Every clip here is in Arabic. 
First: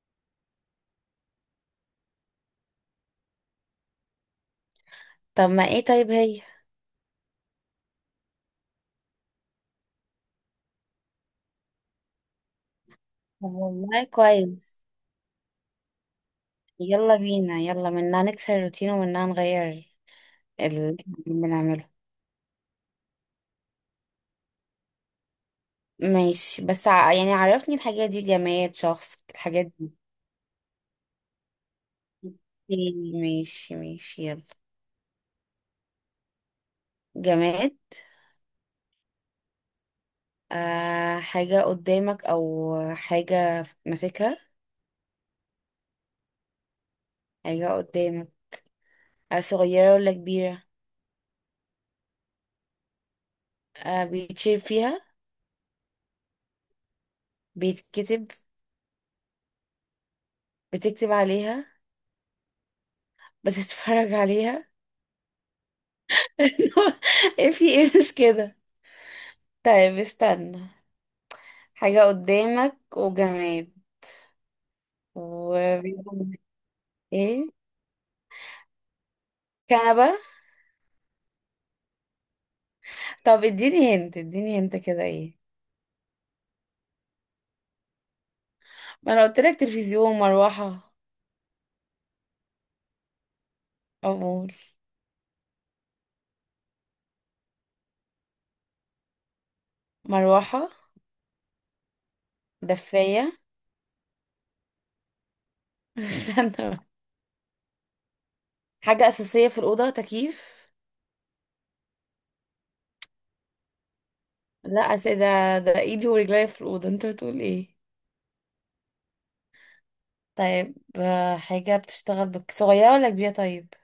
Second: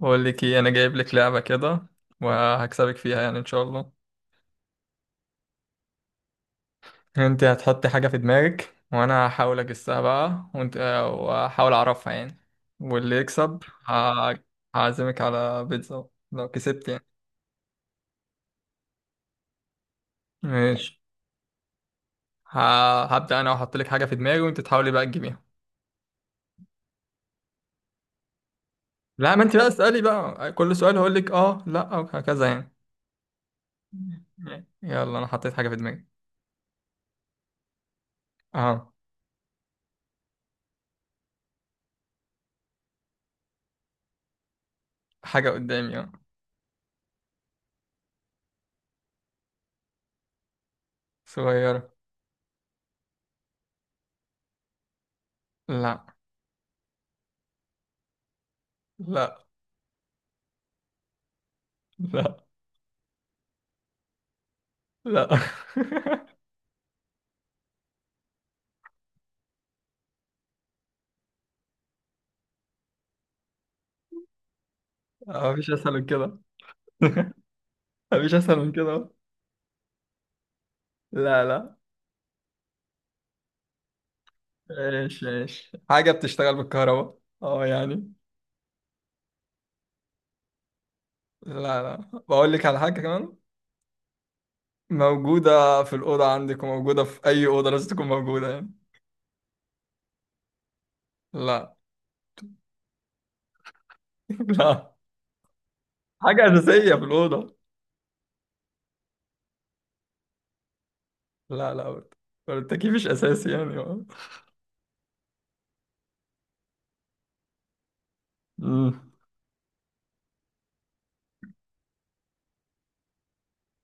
بقول لك ايه، انا جايب لك لعبة كده وهكسبك فيها يعني ان شاء الله. طب ما ايه؟ طيب هي. انت هتحطي حاجة في دماغك وانا هحاول اجسها بقى، وانت واحاول اعرفها يعني، واللي طب يكسب والله ه- كويس. هعزمك على بيتزا لو كسبت يعني. يلا بينا، يلا منها نكسر الروتين ومنها نغير اللي ماشي. احنا بنعمله. هبدأ انا واحط لك حاجة في دماغي، وانت تحاولي بقى تجيبيها. ماشي، بس يعني عرفني، الحاجات دي جماد، شخص؟ لا، ما انت بقى الحاجات دي اسألي بقى، كل سؤال هقول لك اه لا وهكذا يعني. إيه، ماشي ماشي يلا. يلا، انا حطيت حاجة في دماغي. جماد. اه. آه، حاجة قدامك أو حاجة ماسكها؟ حاجة قدامي اه. حاجة قدامك. آه، صغيرة ولا كبيرة؟ صغيرة. آه، بيتشير فيها؟ لا. بيتكتب؟ لا. بتكتب عليها؟ لا. بتتفرج عليها؟ لا. إيه، في ايه، مش كده؟ طيب استنى. حاجة قدامك وجماد مفيش اسهل من وبيكون كده. ايه. مفيش اسهل من كده. كنبة؟ لا لا. طب اديني هنت، اديني هنت كده ايش ايه. ايش، حاجه بتشتغل بالكهرباء اه يعني. ما انا قلت لك تلفزيون، مروحة. لا لا. بقول لك على حاجه كمان، اقول. موجوده في الاوضه عندك وموجوده في اي اوضه لازم تكون موجوده يعني. مروحة. لا. دفاية. لا. حاجه استنى بقى. اساسيه في الاوضه. حاجة أساسية في الأوضة، تكييف. لا لا برضه. برضه التكييف مش اساسي يعني. لا أساسية ده، ده ايدي ورجلي في الأوضة، انت بتقول ايه؟ امم طيب حاجة بتشتغل بك، صغيرة ولا كبيرة طيب؟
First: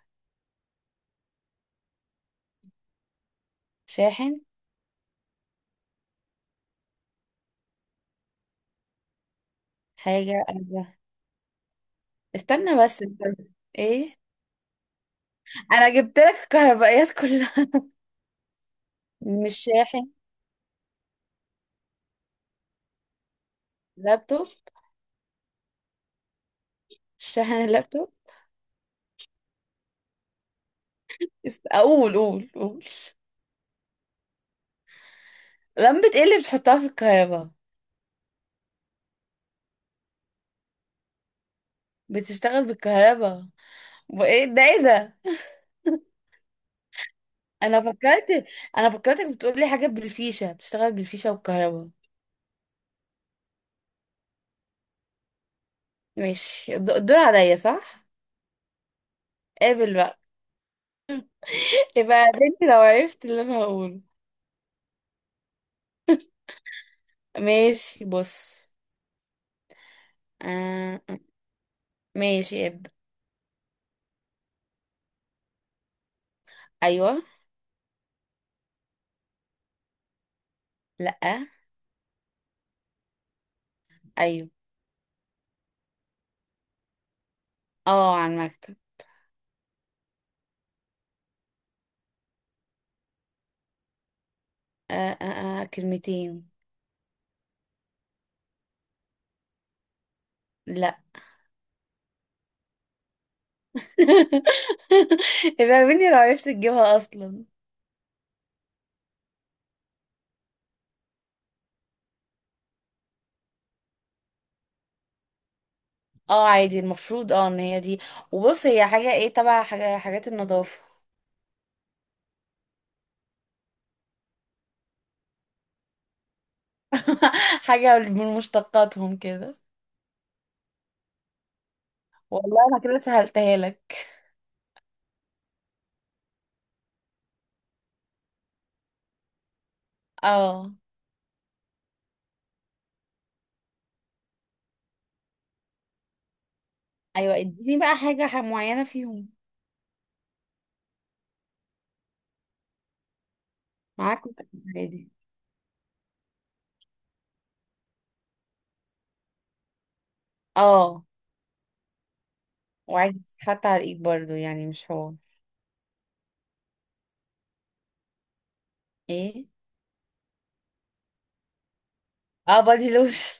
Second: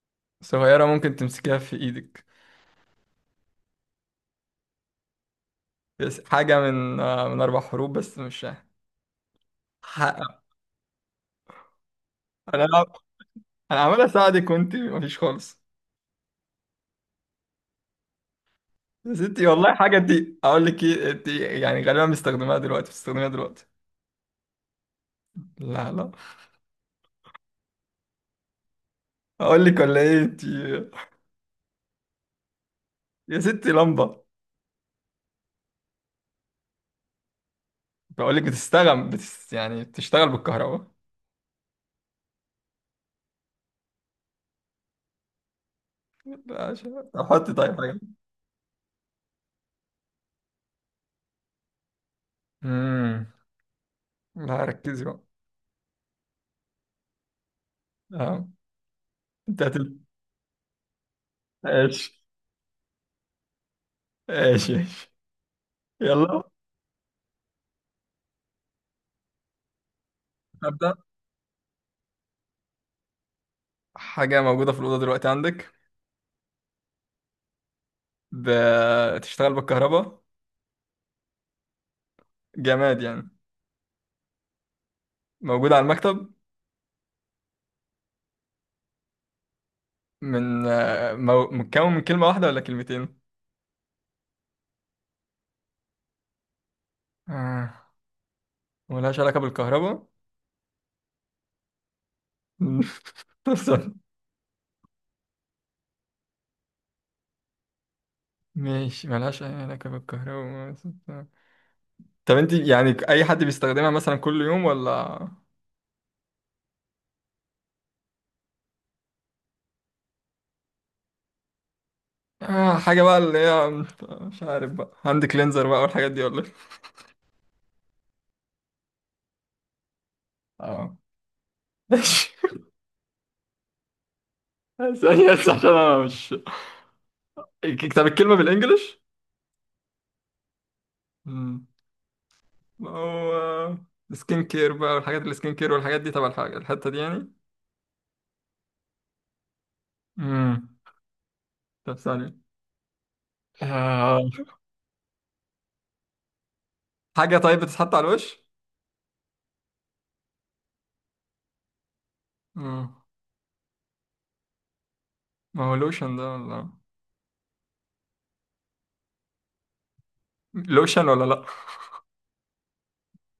صغيره ممكن تمسكيها في ايدك، شاحن. بس حاجه من اربع حروف بس مش ح- حاجة أربعة. انا استنى بس استنى. انا عمال ايه؟ اساعدك وانت مفيش خالص. انا جبت لك الكهربائيات كلها. يا ستي مش والله، حاجه شاحن؟ دي اقول لك ايه، انت يعني غالبا مستخدماها دلوقتي، بتستخدميها دلوقتي. لابتوب. لا لا. شاحن اللابتوب. اقول لك ولا ايه انت. اقول قول قول. يا ستي، لمبه. لمبة؟ ايه اللي بتحطها في الكهرباء؟ بقول لك بتستخدم يعني بتشتغل بالكهرباء. بتشتغل بالكهرباء. وايه ده، ايه ده؟ لا، طب حطي طيب انا حاجه. فكرت، انا فكرتك بتقول لي حاجة بالفيشة، بتشتغل بالفيشة والكهرباء. امم لا ركزي بقى. ماشي، الدور عليا صح؟ آه. انت قابل هتل. بقى. ماشي. يبقى بنتي لو عرفت اللي انا هقوله. ماشي ماشي. يلا. ماشي بص. ابدا. آه. ماشي ابدأ. حاجه موجوده في الاوضه دلوقتي عندك. ايوه. بتشتغل بالكهرباء. لا. جماد يعني. ايوه. موجوده على المكتب. اه، على المكتب. متكون من كلمة واحدة ولا كلمتين؟ آه، آه، آه، كلمتين. آه. ملهاش علاقة بالكهرباء؟ لا. طب استنى. يبقى مني لو عرفت تجيبها اصلا. ماشي، ملهاش أي علاقة بالكهرباء. طب انت يعني أي حد بيستخدمها مثلا كل يوم ولا. اه عادي المفروض، ان هي دي، وبص هي حاجة ايه، تبع حاجات النظافة. آه، حاجة بقى اللي هي، مش عارف بقى هاند كلينزر بقى والحاجات دي ولا ايه؟ حاجة من مشتقاتهم كده. اه ماشي. والله انا كده سهلتها لك. ثانية بس عشان أنا مش. طب الكلمة بالإنجلش؟ اه. مم. ما هو سكين كير بقى والحاجات، السكين كير والحاجات دي تبع الحتة دي يعني؟ ايوه، اديني بقى حاجة معينة فيهم. مم. طب ثانية معاك. آه. عادي. حاجة طيب بتتحط على الوش؟ اه. مم. وعادي بتتحط على الايد برضو، يعني مش هو. ما هو لوشن ده ولا، ايه. لوشن ولا لأ؟ اه، بادي لوشن.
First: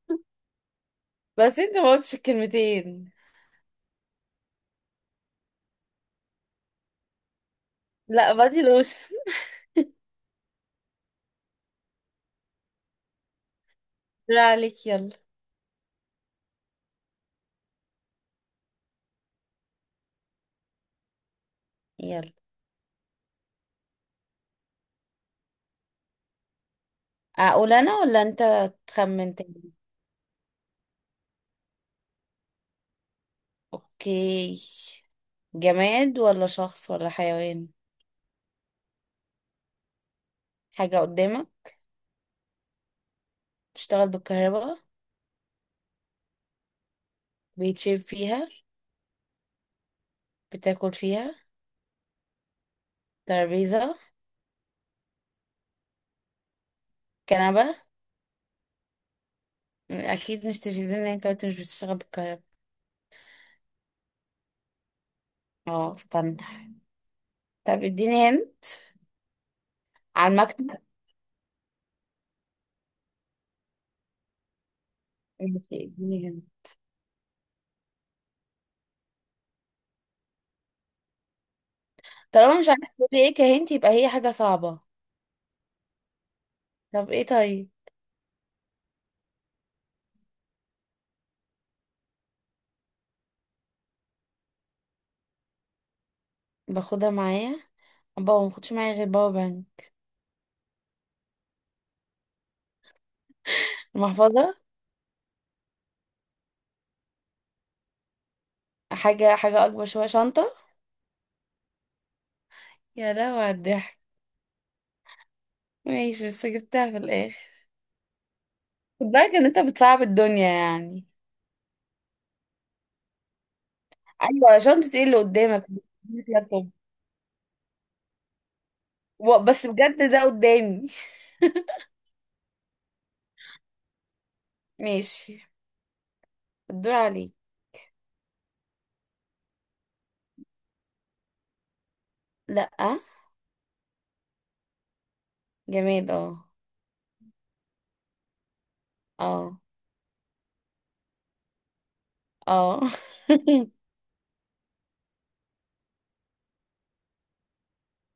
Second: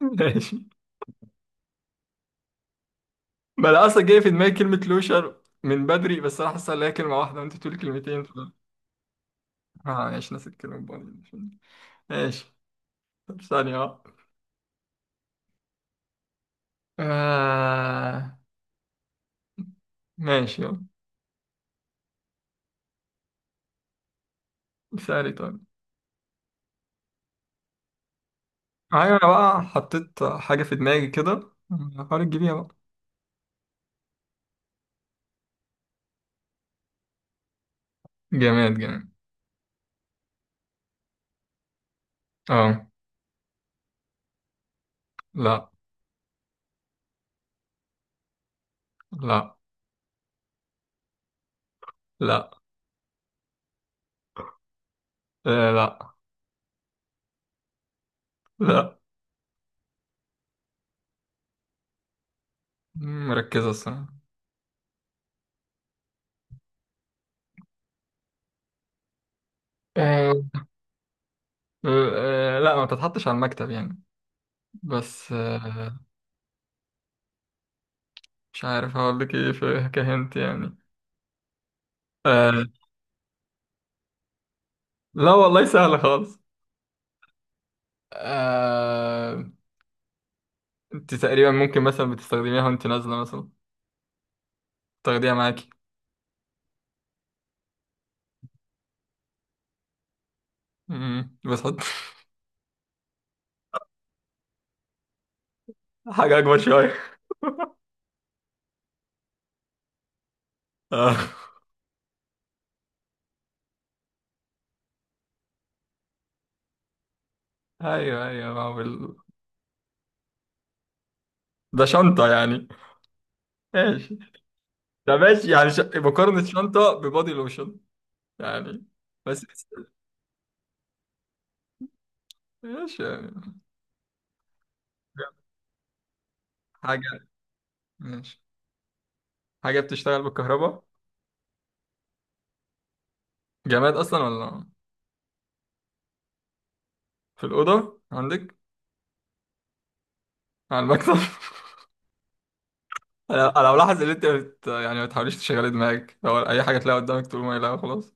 ماشي، بس انت ما قلتش الكلمتين. ما أنا أصلا جاي في دماغي كلمة لوشن من بدري، بس أنا حاسس إن هي كلمة واحدة وأنت بتقولي كلمتين لا، بادي لوشن. آه ماشي، ناس الكلمة بودي. ماشي. طب ثانية بقى. لا عليك، يلا. آه. ماشي يلا. يلا. سألي طيب. اقول انا ولا انت أيوة، أنا تخمن بقى تاني؟ حطيت حاجة في دماغي كده، حاول تجيبيها بقى. اوكي. جماد ولا شخص ولا حيوان؟ جماد جماد. حاجة قدامك؟ أه. تشتغل بالكهرباء؟ لأ. بيتشرب فيها؟ لأ. بتاكل فيها؟ لأ. ترابيزة؟ آه، لأ. كنبة؟ لأ. اكيد مش تلفزيون لان انت قلت مش بتشتغل بالكهرباء. مركزة الصراحة. اه، استنى. طب اديني هنت. على آه، المكتب. أه، آه، لا ما تتحطش على المكتب يعني، بس ماشي، اديني هنت. مش عارف هقول لك ايه في كهنت يعني. طالما أه، مش عارفة تقولي ايه كهنت، يبقى هي حاجة صعبة. لا والله سهلة خالص. طب ايه طيب. أه، انت تقريبا ممكن مثلا بتستخدميها وانت نازلة مثلا تاخديها معاكي. باخدها معايا. ما باخدش معايا غير باور بانك. بس حط. المحفظة. حاجة أكبر شوية. حاجة أكبر شوية، شنطة. أه، يا لهوي على الضحك. ماشي، بس جبتها في الآخر. أيوه أيوه، ما هو خد بالك إن أنت بتصعب الدنيا يعني. ده شنطة يعني. ماشي، أيوة شنطة، إيه اللي ده ماشي قدامك؟ يعني، مقارنة لابتوب. شنطة ببادي لوشن يعني، بس بس بجد ده قدامي. ماشي يعني. ماشي. الدور حاجة، عليك. ماشي، حاجة بتشتغل بالكهرباء. لأ. جماد أصلا ولا. جماد اه. في الأوضة عندك. اه. على المكتب. اه. أنا ملاحظ إن أنت يعني ما تحاوليش تشغلي دماغك، هو أي حاجة تلاقيها قدامك تقول ما لا خلاص.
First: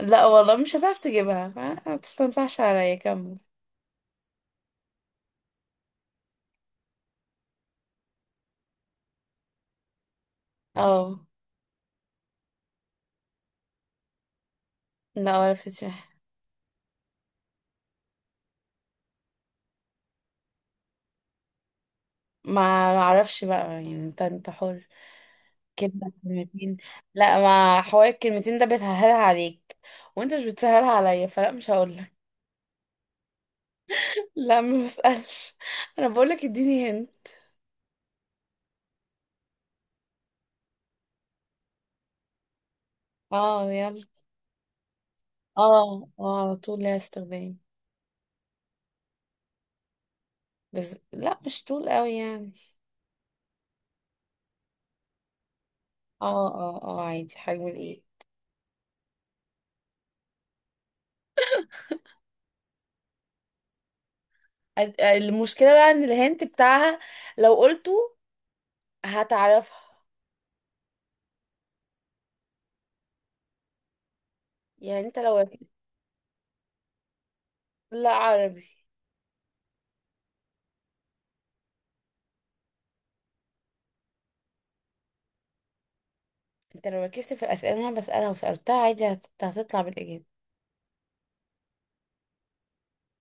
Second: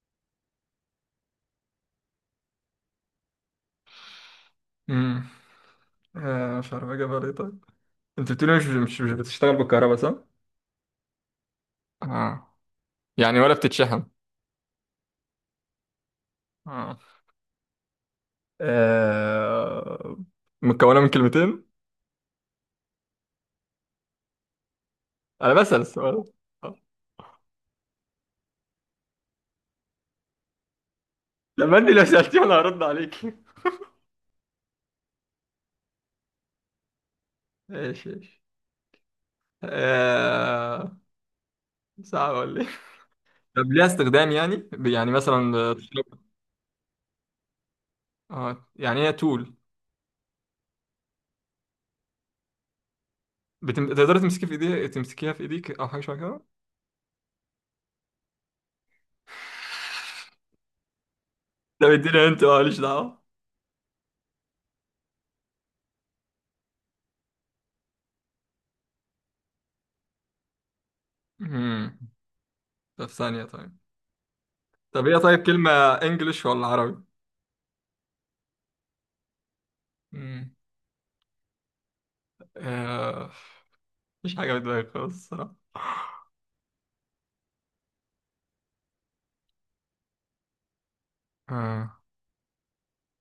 لأ والله مش هتعرف تجيبها، ما تستنصحش عليا، كمل. امم آه مش عارف أجيبها ليه طيب. أنت بتقولي مش بتشتغل بالكهرباء صح؟ اه. آه، يعني ولا بتتشحن. لأ ولا بتتشح. آه آه، مكونة من كلمتين. ما معرفش بقى، يعني انت، حر. أنا بسأل كلمة السؤال. آه. كلمتين. لا، ما حوار الكلمتين ده بتسهلها عليك وانت مش بتسهلها عليا، فلا مش لما أنت لو هقولك. سألتيه أنا هرد عليك. لا ما بسألش، انا بقولك اديني هنا. ايش ايش. آه... صعب ولا إيه؟ طب اه ليها يلا. استخدام يعني، يعني مثلا بتشرب. اه اه، على طول ليها استخدام. اه يعني هي تول. بس لا، مش طول قوي يعني. تقدري تمسكي في ايديها تمسكيها في ايديك او حاجه شبه كده. اه اه اه، عادي حجم الايه. طب اديني انت ماليش دعوه. المشكلة بقى ان الهنت بتاعها لو قلته هتعرفها. امم طب ثانيه طيب. طب يعني هي انت لو طيب كلمه، ركزت. انجلش ولا عربي. لا، عربي. امم آه... مفيش حاجه بتضايق خالص الصراحه. انت لو ركزت في الأسئلة اللي انا بسألها وسألتها عادي، هتطلع بالإجابة. آه.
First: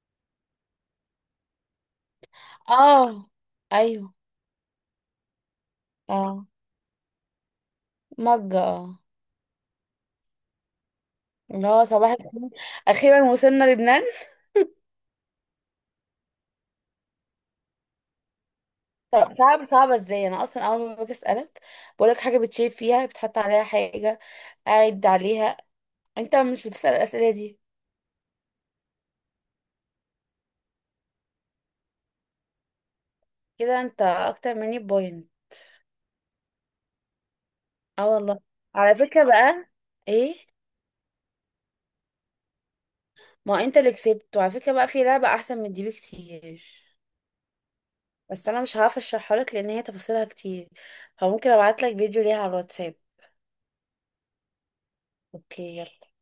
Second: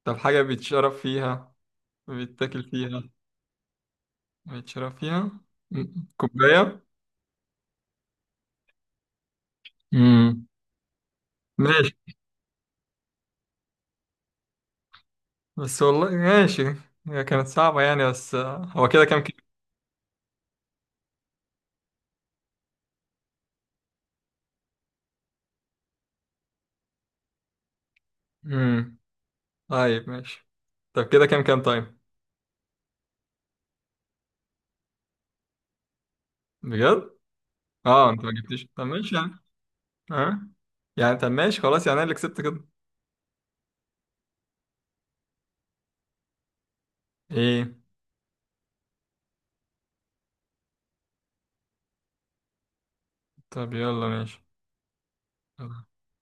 طب حاجه بيتشرب فيها، بيتاكل فيها، اه. ايوه. بيتشرب فيها. مم. اه. كوبايه. مجة اه. امم اللي هو ماشي. صباح الفل. اخيرا وصلنا لبنان. بس والله ماشي، هي كانت صعبه يعني، بس هو كده كام طب كده. صعبة ازاي؟ انا اصلا اول ما باجي اسألك بقولك حاجة بتشيف فيها، بتحط عليها حاجة، قاعد عليها، انت مش بتسأل الأسئلة دي. امم طيب ماشي. طب كده كام كام طيب. كده انت اكتر مني بوينت. بجد. اه اه، انت ما والله. جبتيش، طب على ماشي فكرة يعني. بقى. ايه؟ ها. يعني طب ماشي خلاص يعني، انا اللي كسبت كده. ما انت اللي كسبت، وعلى فكرة بقى، في لعبة احسن من دي بكتير، ايه. بس انا مش هعرف اشرحها لك لان هي تفاصيلها كتير، فممكن ابعت لك فيديو ليها على الواتساب. طب يلا ماشي. اوكي يلا.